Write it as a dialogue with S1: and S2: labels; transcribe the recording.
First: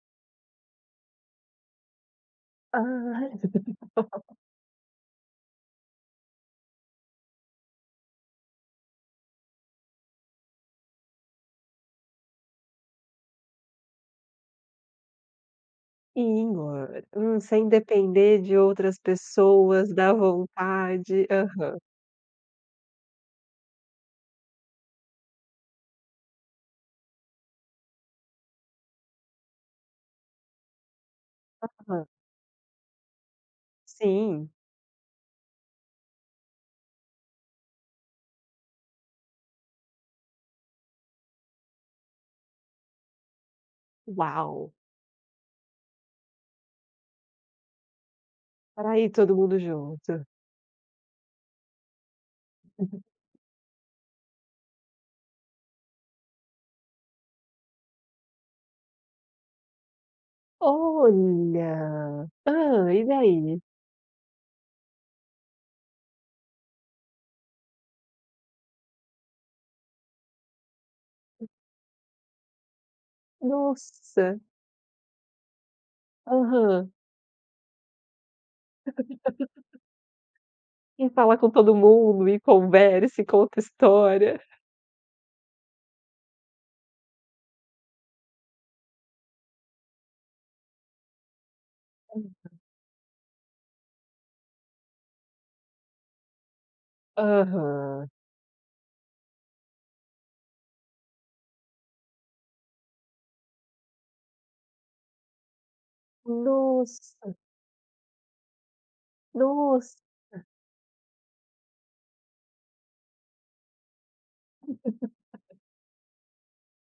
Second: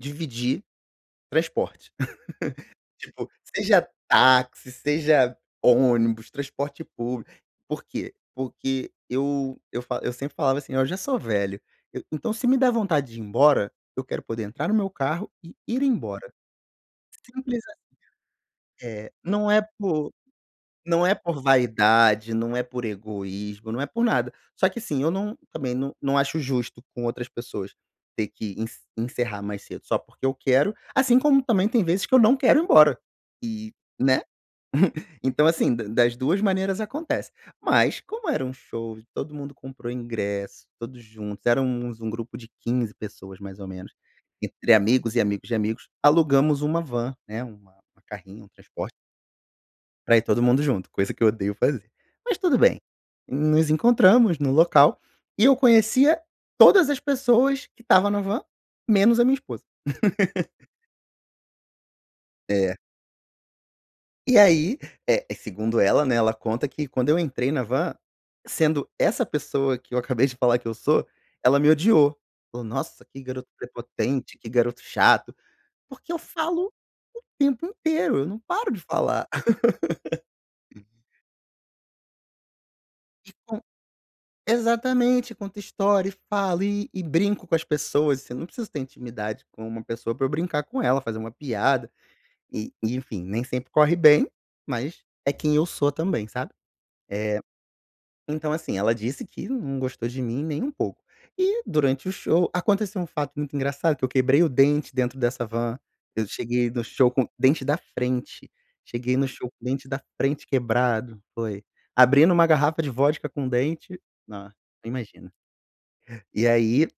S1: Dividir transporte, tipo
S2: Ah..
S1: seja táxi, seja ônibus, transporte público, por quê? Porque eu eu fa eu sempre falava assim eu já sou velho eu então se me der vontade de ir embora eu quero poder entrar no meu carro e ir embora.
S2: [unintelligible] Hum,
S1: Simples
S2: sem
S1: a
S2: depender de outras
S1: É, não é
S2: pessoas, da
S1: por não é
S2: vontade.
S1: por
S2: Aham.
S1: vaidade, não é por egoísmo, não é por nada. Só que assim, eu não também não não acho justo com outras pessoas ter que ence encerrar mais cedo só porque eu quero, assim como também tem vezes
S2: Aham.
S1: que eu não quero ir embora e né.
S2: Sim.
S1: Então assim da das duas maneiras acontece. Mas como era um show que todo mundo comprou ingresso, todos juntos, éramos um grupo de 15 pessoas mais ou menos,
S2: Uau.
S1: entre amigos e amigos de amigos, alugamos uma van, né, uma carrinha, um transporte
S2: Para ir todo mundo
S1: pra ir
S2: junto.
S1: todo mundo junto, coisa que eu odeio fazer. Mas tudo bem,
S2: Uhum.
S1: nos encontramos no local e eu conhecia todas as pessoas que estava na van menos a minha esposa.
S2: Olha,
S1: É.
S2: hã, e daí?
S1: E aí, eh, segundo ela né, ela conta que quando eu entrei na van, sendo essa pessoa que eu acabei de falar que eu sou, ela me odiou, falou nossa que garoto prepotente,
S2: Nossa!
S1: que garoto chato, porque eu falo
S2: Aham.
S1: o tempo inteiro, eu não paro de falar.
S2: Que fala com todo mundo e conversa e
S1: E
S2: conta
S1: com
S2: história.
S1: exatamente, conto história e falo e e brinco com as pessoas, eu não preciso ter intimidade com uma pessoa pra eu brincar com ela, fazer uma piada
S2: Aham.
S1: e e enfim, nem sempre corre bem, mas é quem eu sou também, sabe. Eh,
S2: Aham.
S1: então assim, ela disse que não gostou de mim nem um pouco. E durante o show, aconteceu um fato muito engraçado que eu quebrei o dente dentro dessa van, eu cheguei no show com
S2: Nossa.
S1: dente da frente, cheguei no show com dente da
S2: Nossa.
S1: frente quebrado. Foi abrindo uma garrafa de vodca com o dente, nossa nem imagina. E aí